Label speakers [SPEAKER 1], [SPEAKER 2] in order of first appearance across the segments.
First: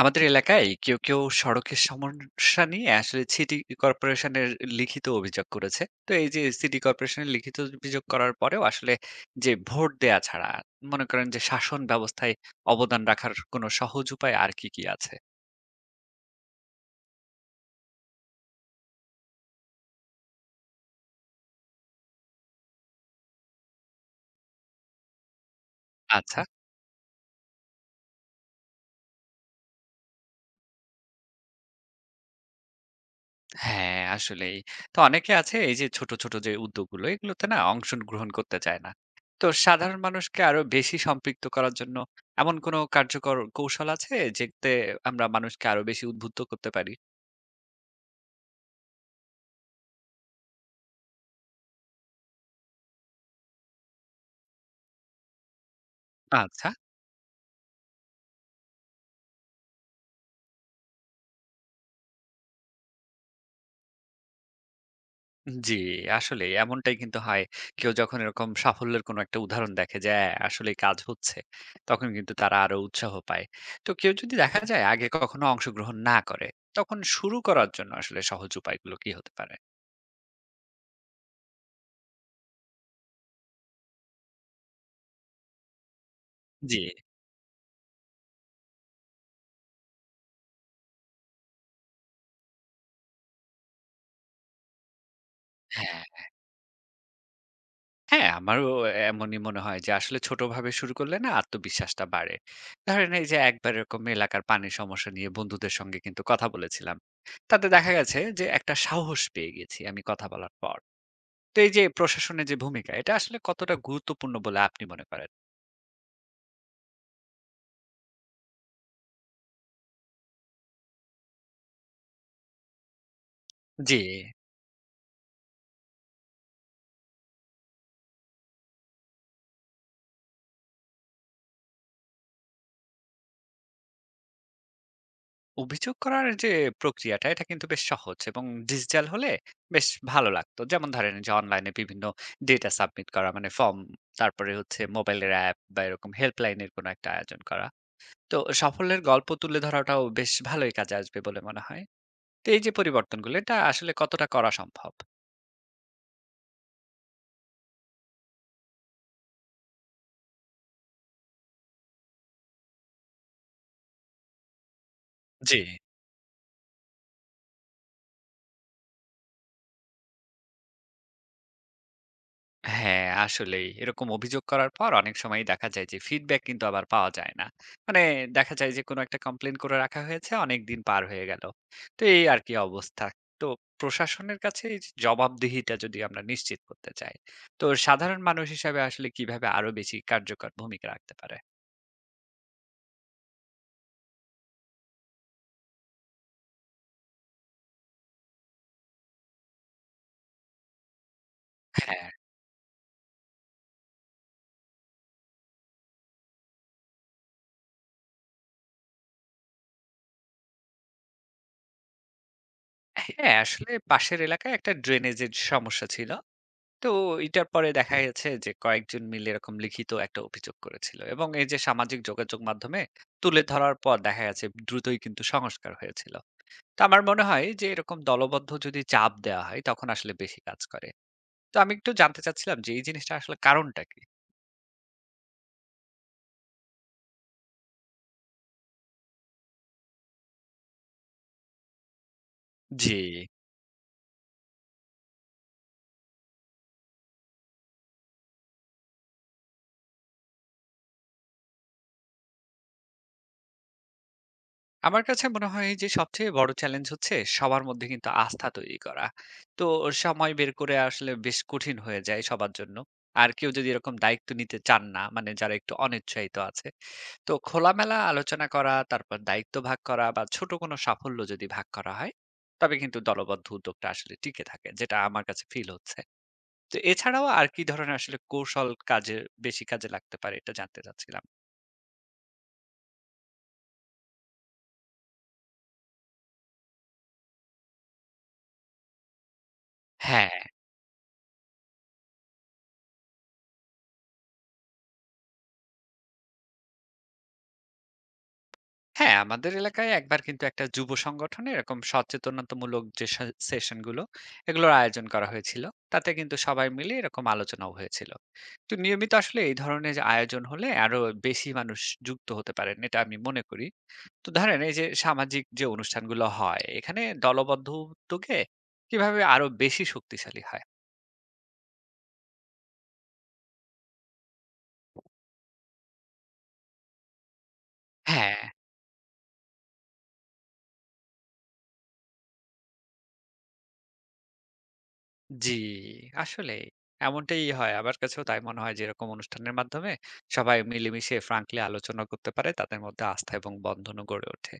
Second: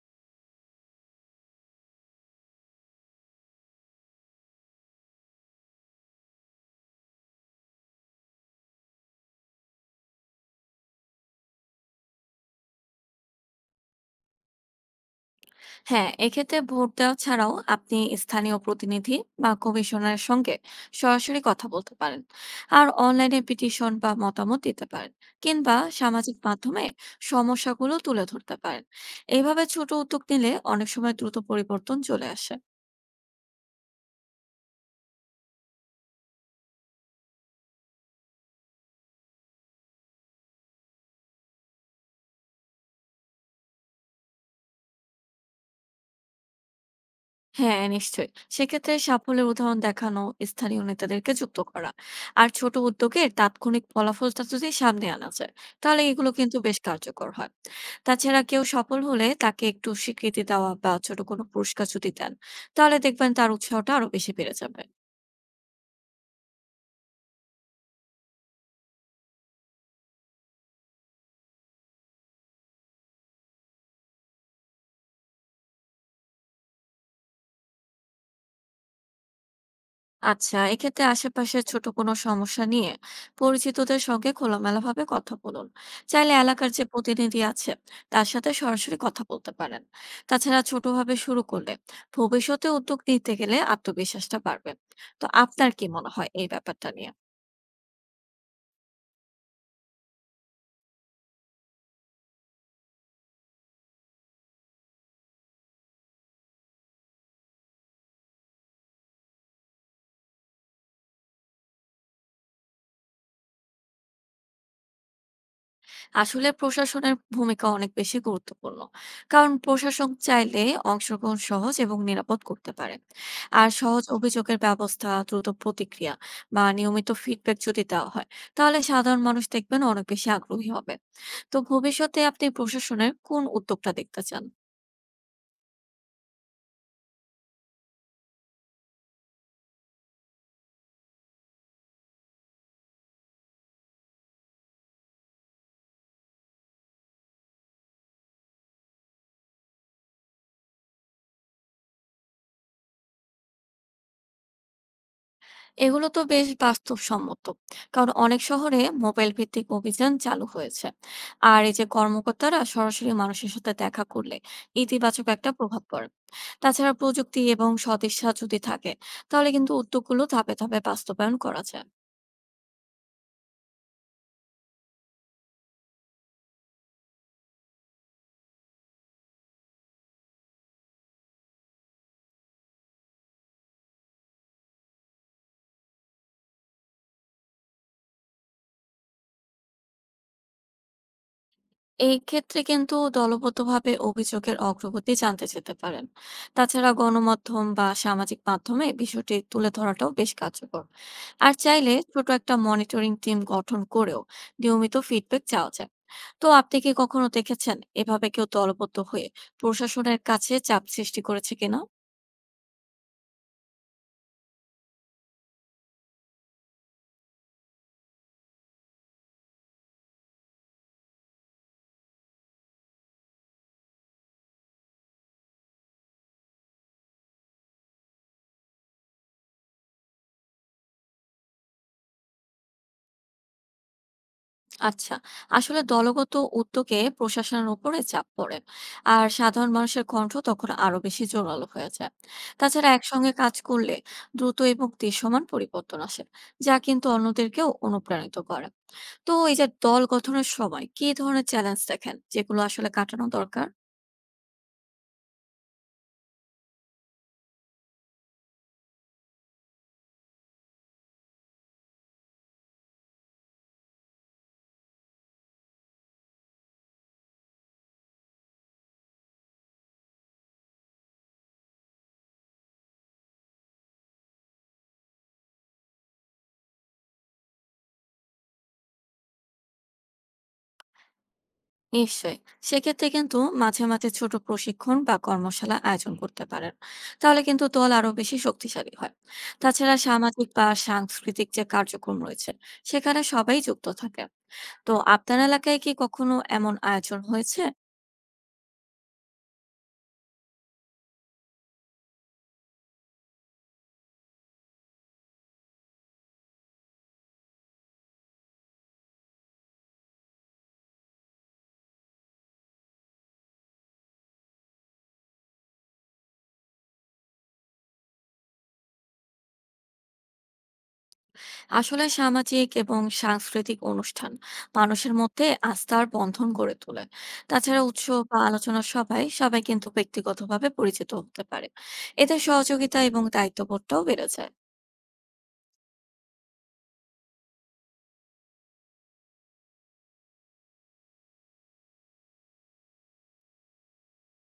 [SPEAKER 1] আমাদের এলাকায় কেউ কেউ সড়কের সমস্যা নিয়ে আসলে সিটি কর্পোরেশনের লিখিত অভিযোগ করেছে। তো এই যে সিটি কর্পোরেশনের লিখিত অভিযোগ করার পরেও আসলে যে ভোট দেয়া ছাড়া মনে করেন যে শাসন ব্যবস্থায় অবদান রাখার কোনো সহজ উপায় আর কি কি আছে?
[SPEAKER 2] হ্যাঁ এক্ষেত্রে ভোট দেওয়া ছাড়াও আপনি স্থানীয় প্রতিনিধি বা কমিশনারের সঙ্গে সরাসরি কথা বলতে পারেন। আর অনলাইনে পিটিশন বা মতামত দিতে পারেন, কিংবা সামাজিক
[SPEAKER 1] আচ্ছা।
[SPEAKER 2] মাধ্যমে সমস্যাগুলো তুলে ধরতে পারেন। এইভাবে ছোট উদ্যোগ নিলে অনেক সময় দ্রুত পরিবর্তন চলে আসে।
[SPEAKER 1] হ্যাঁ, আসলেই। তো অনেকে আছে এই যে ছোট ছোট যে উদ্যোগগুলো, এগুলোতে না অংশ গ্রহণ করতে চায় না। তো সাধারণ মানুষকে আরো বেশি সম্পৃক্ত করার জন্য এমন কোনো কার্যকর কৌশল আছে যেতে আমরা মানুষকে আরো বেশি উদ্বুদ্ধ করতে পারি?
[SPEAKER 2] হ্যাঁ, নিশ্চয়ই। সেক্ষেত্রে সাফল্যের উদাহরণ দেখানো, স্থানীয় নেতাদেরকে যুক্ত করা আর ছোট উদ্যোগের তাৎক্ষণিক ফলাফলটা যদি সামনে আনা যায়, তাহলে এগুলো কিন্তু
[SPEAKER 1] আচ্ছা।
[SPEAKER 2] বেশ কার্যকর হয়। তাছাড়া কেউ সফল হলে তাকে একটু স্বীকৃতি দেওয়া বা ছোট কোনো পুরস্কার যদি দেন, তাহলে দেখবেন তার উৎসাহটা আরো বেশি বেড়ে যাবে।
[SPEAKER 1] জি, আসলেই এমনটাই কিন্তু হয়। কেউ যখন এরকম সাফল্যের কোনো একটা উদাহরণ দেখে যে হ্যাঁ, আসলেই কাজ হচ্ছে, তখন কিন্তু তারা আরো উৎসাহ পায়। তো কেউ যদি দেখা যায় আগে কখনো অংশগ্রহণ না করে, তখন শুরু করার জন্য আসলে সহজ উপায়গুলো কি হতে পারে?
[SPEAKER 2] আচ্ছা, এক্ষেত্রে আশেপাশের ছোট কোনো সমস্যা নিয়ে পরিচিতদের সঙ্গে খোলামেলাভাবে কথা বলুন। চাইলে এলাকার
[SPEAKER 1] জি,
[SPEAKER 2] যে প্রতিনিধি আছে তার সাথে সরাসরি কথা বলতে পারেন। তাছাড়া ছোটভাবে শুরু করলে ভবিষ্যতে উদ্যোগ নিতে গেলে আত্মবিশ্বাসটা বাড়বে। তো আপনার কি
[SPEAKER 1] হ্যাঁ।
[SPEAKER 2] মনে হয় এই ব্যাপারটা নিয়ে?
[SPEAKER 1] হ্যাঁ, আমারও এমনই মনে হয় যে আসলে ছোটভাবে শুরু করলে না আত্মবিশ্বাসটা বাড়ে। ধরেন এই যে একবার এরকম এলাকার পানির সমস্যা নিয়ে বন্ধুদের সঙ্গে কিন্তু কথা বলেছিলাম। তাতে দেখা গেছে যে একটা সাহস পেয়ে গেছি আমি কথা বলার পর। তো এই যে প্রশাসনের যে ভূমিকা এটা আসলে কতটা গুরুত্বপূর্ণ বলে আপনি মনে করেন?
[SPEAKER 2] আসলে প্রশাসনের ভূমিকা অনেক বেশি গুরুত্বপূর্ণ, কারণ প্রশাসন চাইলে অংশগ্রহণ সহজ এবং নিরাপদ করতে পারে। আর
[SPEAKER 1] জি।
[SPEAKER 2] সহজ অভিযোগের ব্যবস্থা, দ্রুত প্রতিক্রিয়া বা নিয়মিত ফিডব্যাক যদি দেওয়া হয়, তাহলে সাধারণ মানুষ দেখবেন অনেক বেশি আগ্রহী হবে। তো ভবিষ্যতে আপনি প্রশাসনের কোন উদ্যোগটা দেখতে চান?
[SPEAKER 1] অভিযোগ করার যে প্রক্রিয়াটা এটা কিন্তু বেশ সহজ এবং ডিজিটাল হলে বেশ ভালো লাগতো। যেমন ধরেন যে অনলাইনে বিভিন্ন ডেটা সাবমিট করা মানে ফর্ম, তারপরে হচ্ছে মোবাইলের অ্যাপ বা এরকম হেল্পলাইন এর কোনো একটা আয়োজন করা। তো সাফল্যের গল্প তুলে ধরাটাও বেশ ভালোই কাজে আসবে বলে মনে হয়। তো এই যে পরিবর্তনগুলো এটা আসলে কতটা করা সম্ভব?
[SPEAKER 2] এগুলো তো বেশ বাস্তবসম্মত, কারণ অনেক শহরে মোবাইল ভিত্তিক অভিযান চালু হয়েছে। আর এই যে কর্মকর্তারা সরাসরি মানুষের সাথে দেখা করলে ইতিবাচক একটা
[SPEAKER 1] জি।
[SPEAKER 2] প্রভাব পড়ে। তাছাড়া প্রযুক্তি এবং সদিচ্ছা যদি থাকে, তাহলে কিন্তু উদ্যোগগুলো ধাপে ধাপে বাস্তবায়ন করা যায়।
[SPEAKER 1] হ্যাঁ, আসলেই। এরকম অভিযোগ করার পর অনেক সময়ই দেখা যায় যে ফিডব্যাক কিন্তু আবার পাওয়া যায় না। মানে দেখা যায় যে কোনো একটা কমপ্লেইন করে রাখা হয়েছে, অনেকদিন পার হয়ে গেল। তো এই আরকি অবস্থা। তো প্রশাসনের কাছে এই জবাবদিহিতা যদি আমরা নিশ্চিত করতে চাই, তো সাধারণ মানুষ হিসাবে আসলে কিভাবে আরো বেশি কার্যকর ভূমিকা রাখতে পারে?
[SPEAKER 2] এই ক্ষেত্রে কিন্তু দলবদ্ধভাবে অভিযোগের অগ্রগতি জানতে যেতে পারেন। তাছাড়া গণমাধ্যম বা সামাজিক মাধ্যমে বিষয়টি তুলে ধরাটাও বেশ কার্যকর। আর চাইলে
[SPEAKER 1] হ্যাঁ,
[SPEAKER 2] ছোট একটা মনিটরিং টিম গঠন করেও নিয়মিত ফিডব্যাক চাওয়া যায়। তো আপনি কি কখনো দেখেছেন এভাবে কেউ দলবদ্ধ হয়ে প্রশাসনের কাছে চাপ সৃষ্টি করেছে কিনা?
[SPEAKER 1] হ্যাঁ আসলে পাশের এলাকায় একটা ড্রেনেজের সমস্যা ছিল। তো এটার পরে দেখা গেছে যে কয়েকজন মিলে এরকম লিখিত একটা অভিযোগ করেছিল এবং এই যে সামাজিক যোগাযোগ মাধ্যমে তুলে ধরার পর দেখা গেছে দ্রুতই কিন্তু সংস্কার হয়েছিল। তো আমার মনে হয় যে এরকম দলবদ্ধ যদি চাপ দেওয়া হয় তখন আসলে বেশি কাজ করে। তো আমি একটু জানতে চাচ্ছিলাম যে এই জিনিসটা আসলে কারণটা কি?
[SPEAKER 2] আচ্ছা, আসলে দলগত উদ্যোগে প্রশাসনের উপরে চাপ পড়ে, আর সাধারণ মানুষের কণ্ঠ তখন আরো বেশি জোরালো হয়ে যায়। তাছাড়া
[SPEAKER 1] জি।
[SPEAKER 2] একসঙ্গে কাজ করলে দ্রুত এবং দৃশ্যমান পরিবর্তন আসে, যা কিন্তু অন্যদেরকেও অনুপ্রাণিত করে। তো এই যে দল গঠনের সময় কি ধরনের চ্যালেঞ্জ দেখেন যেগুলো আসলে কাটানো দরকার?
[SPEAKER 1] আমার কাছে মনে হয় যে সবচেয়ে বড় চ্যালেঞ্জ হচ্ছে সবার মধ্যে কিন্তু আস্থা তৈরি করা। তো সময় বের করে আসলে বেশ কঠিন হয়ে যায় সবার জন্য। আর কেউ যদি এরকম দায়িত্ব নিতে চান না মানে যারা একটু অনিচ্ছায়িত আছে, তো খোলামেলা আলোচনা করা তারপর দায়িত্ব ভাগ করা বা ছোট কোনো সাফল্য যদি ভাগ করা হয় তবে কিন্তু দলবদ্ধ উদ্যোগটা আসলে টিকে থাকে, যেটা আমার কাছে ফিল হচ্ছে। তো এছাড়াও আর কি ধরনের আসলে কৌশল কাজে বেশি কাজে লাগতে পারে এটা জানতে চাচ্ছিলাম।
[SPEAKER 2] নিশ্চয়ই, সেক্ষেত্রে কিন্তু মাঝে মাঝে ছোট প্রশিক্ষণ বা কর্মশালা আয়োজন করতে পারেন। তাহলে কিন্তু দল আরো বেশি শক্তিশালী হয়। তাছাড়া
[SPEAKER 1] হ্যাঁ।
[SPEAKER 2] সামাজিক বা সাংস্কৃতিক যে কার্যক্রম রয়েছে, সেখানে সবাই যুক্ত থাকে। তো আপনার এলাকায় কি কখনো এমন আয়োজন হয়েছে?
[SPEAKER 1] হ্যাঁ, আমাদের এলাকায় একবার কিন্তু একটা যুব সংগঠনে এরকম সচেতনতামূলক যে সেশন গুলো এগুলোর আয়োজন করা হয়েছিল। তাতে কিন্তু সবাই মিলে এরকম আলোচনাও হয়েছিল। তো নিয়মিত আসলে এই ধরনের আয়োজন হলে আরো বেশি মানুষ যুক্ত হতে পারেন এটা আমি মনে করি। তো ধরেন এই যে সামাজিক যে অনুষ্ঠানগুলো হয় এখানে দলবদ্ধ উদ্যোগে কিভাবে আরো বেশি শক্তিশালী হয়?
[SPEAKER 2] আসলে সামাজিক এবং সাংস্কৃতিক অনুষ্ঠান মানুষের মধ্যে আস্থার বন্ধন গড়ে তোলে। তাছাড়া উৎসব বা
[SPEAKER 1] হ্যাঁ।
[SPEAKER 2] আলোচনা সভায় সবাই কিন্তু ব্যক্তিগতভাবে পরিচিত হতে পারে। এতে সহযোগিতা এবং দায়িত্ববোধটাও বেড়ে যায়।
[SPEAKER 1] জি। আসলে এমনটাই হয়, আমার কাছেও তাই মনে হয় যে এরকম অনুষ্ঠানের মাধ্যমে সবাই মিলেমিশে ফ্রাঙ্কলি আলোচনা করতে পারে, তাদের মধ্যে আস্থা এবং বন্ধনও গড়ে ওঠে।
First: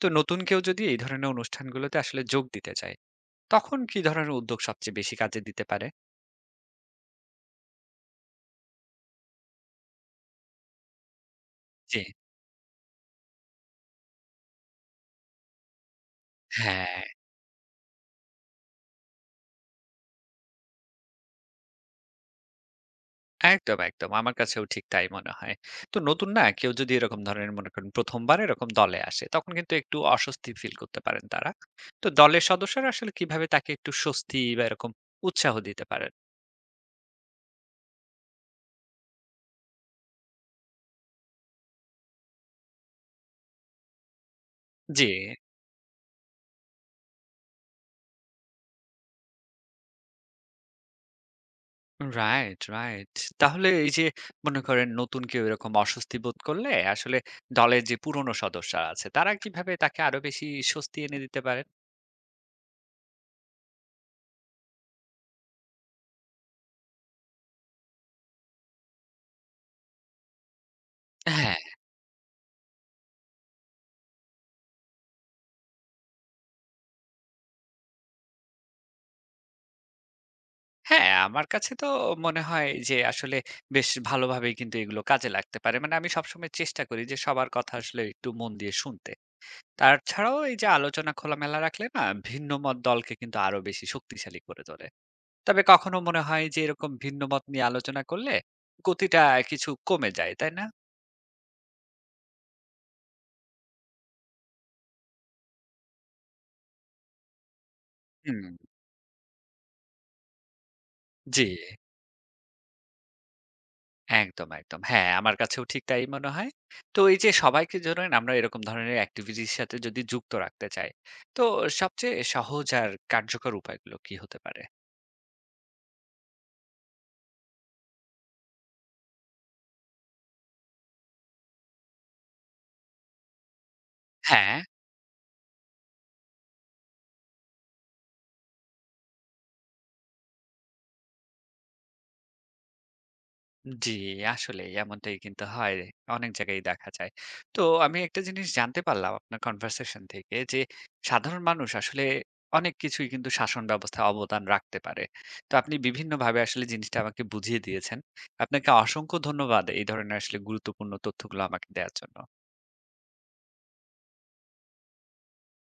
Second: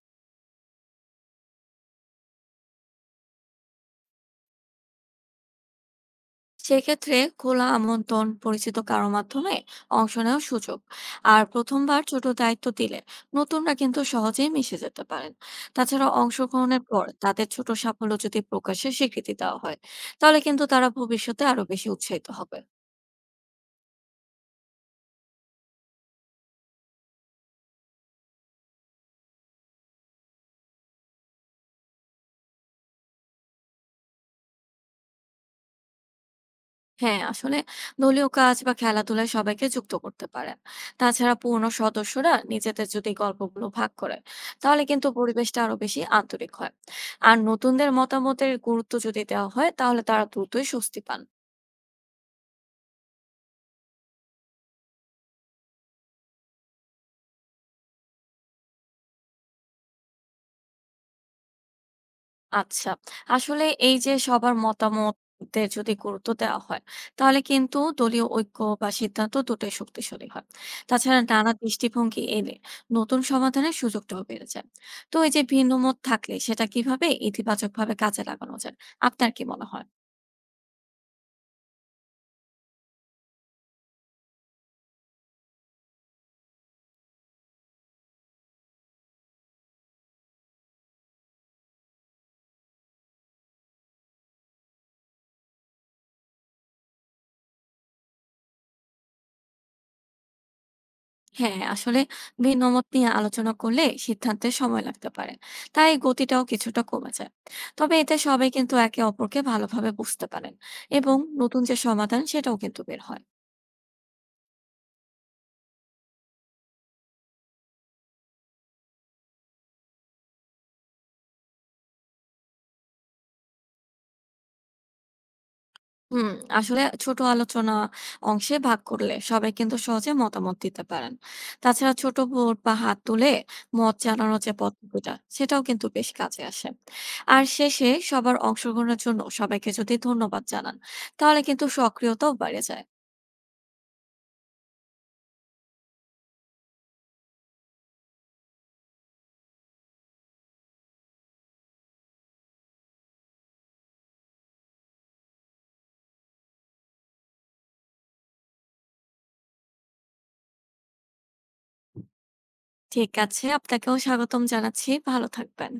[SPEAKER 1] তো নতুন কেউ যদি এই ধরনের অনুষ্ঠানগুলোতে আসলে যোগ দিতে চায় তখন কি ধরনের উদ্যোগ সবচেয়ে বেশি কাজে দিতে পারে?
[SPEAKER 2] সেক্ষেত্রে খোলা আমন্ত্রণ, পরিচিত কারো মাধ্যমে অংশ নেওয়ার সুযোগ আর
[SPEAKER 1] জি।
[SPEAKER 2] প্রথমবার ছোট দায়িত্ব দিলে নতুনরা কিন্তু সহজেই মিশে যেতে পারেন। তাছাড়া অংশগ্রহণের
[SPEAKER 1] হ্যাঁ।
[SPEAKER 2] পর তাদের ছোট সাফল্য যদি প্রকাশের স্বীকৃতি দেওয়া হয়, তাহলে কিন্তু তারা ভবিষ্যতে আরো বেশি উৎসাহিত হবে।
[SPEAKER 1] একদম, একদম। আমার কাছেও ঠিক তাই মনে হয়। তো নতুন না কেউ যদি এরকম ধরনের মনে করেন ১ম বার এরকম দলে আসে, তখন কিন্তু একটু অস্বস্তি ফিল করতে পারেন তারা। তো দলের সদস্যরা আসলে কিভাবে তাকে একটু স্বস্তি বা এরকম উৎসাহ দিতে পারেন?
[SPEAKER 2] হ্যাঁ, আসলে দলীয় কাজ বা খেলাধুলায় সবাইকে যুক্ত করতে পারেন। তাছাড়া পুরনো সদস্যরা নিজেদের যদি গল্পগুলো ভাগ করে, তাহলে
[SPEAKER 1] জি।
[SPEAKER 2] কিন্তু পরিবেশটা আরো বেশি আন্তরিক হয়। আর নতুনদের মতামতের গুরুত্ব যদি দেওয়া হয়, তাহলে তারা দ্রুতই স্বস্তি পান।
[SPEAKER 1] Right, right. তাহলে এই যে মনে করেন নতুন কেউ এরকম অস্বস্তি বোধ করলে আসলে দলের যে পুরনো সদস্যরা আছে তারা কিভাবে তাকে আরো বেশি স্বস্তি এনে দিতে পারেন?
[SPEAKER 2] আচ্ছা। আসলে এই যে সবার মতামতে যদি গুরুত্ব দেওয়া হয়, তাহলে কিন্তু দলীয় ঐক্য বা সিদ্ধান্ত দুটোই শক্তিশালী হয়। তাছাড়া নানা
[SPEAKER 1] হ্যাঁ।
[SPEAKER 2] দৃষ্টিভঙ্গি এলে নতুন সমাধানের সুযোগটাও বেড়ে যায়। তো এই যে ভিন্ন মত থাকলে সেটা কিভাবে ইতিবাচকভাবে কাজে লাগানো যায়? আপনার কি মনে হয়?
[SPEAKER 1] হ্যাঁ, আমার কাছে তো মনে হয় যে আসলে বেশ ভালোভাবেই কিন্তু এগুলো কাজে লাগতে পারে। মানে আমি সবসময় চেষ্টা করি যে সবার কথা আসলে একটু মন দিয়ে শুনতে। তাছাড়াও এই যে আলোচনা খোলামেলা রাখলে না ভিন্ন মত দলকে কিন্তু আরো বেশি শক্তিশালী করে তোলে। তবে কখনো মনে হয় যে এরকম ভিন্ন মত নিয়ে আলোচনা করলে গতিটা কিছু কমে যায়, তাই না?
[SPEAKER 2] হ্যাঁ, আসলে ভিন্ন মত নিয়ে আলোচনা করলে সিদ্ধান্তে সময় লাগতে পারে। তাই গতিটাও কিছুটা কমে যায়। তবে এতে
[SPEAKER 1] হুম।
[SPEAKER 2] সবাই কিন্তু একে অপরকে ভালোভাবে বুঝতে পারেন এবং
[SPEAKER 1] জি।
[SPEAKER 2] নতুন যে সমাধান সেটাও কিন্তু বের হয়।
[SPEAKER 1] একদম, একদম। হ্যাঁ, আমার কাছেও ঠিক তাই মনে হয়। তো এই যে সবাইকে ধরেন আমরা এরকম ধরনের এক্টিভিটির সাথে যদি যুক্ত রাখতে চাই, তো সবচেয়ে সহজ আর কার্যকর উপায়গুলো কি হতে পারে?
[SPEAKER 2] হুম, আসলে ছোট আলোচনা অংশে ভাগ করলে সবাই কিন্তু সহজে মতামত দিতে পারেন। তাছাড়া ছোট ভোট বা হাত তুলে মত জানানোর যে
[SPEAKER 1] হ্যাঁ।
[SPEAKER 2] পদ্ধতিটা সেটাও কিন্তু বেশ কাজে আসে। আর শেষে সবার অংশগ্রহণের জন্য সবাইকে যদি ধন্যবাদ জানান, তাহলে কিন্তু সক্রিয়তাও বেড়ে যায়।
[SPEAKER 1] জি, আসলেই এমনটাই কিন্তু হয়। অনেক জায়গায়ই দেখা যায়। তো আমি একটা জিনিস জানতে পারলাম আপনার কনভারসেশন থেকে যে, সাধারণ মানুষ আসলে অনেক কিছুই কিন্তু শাসন ব্যবস্থায় অবদান রাখতে পারে। তো আপনি বিভিন্নভাবে আসলে জিনিসটা আমাকে বুঝিয়ে দিয়েছেন। আপনাকে অসংখ্য ধন্যবাদ এই ধরনের আসলে গুরুত্বপূর্ণ তথ্যগুলো আমাকে দেয়ার জন্য।
[SPEAKER 2] ঠিক আছে, আপনাকেও স্বাগতম জানাচ্ছি। ভালো থাকবেন।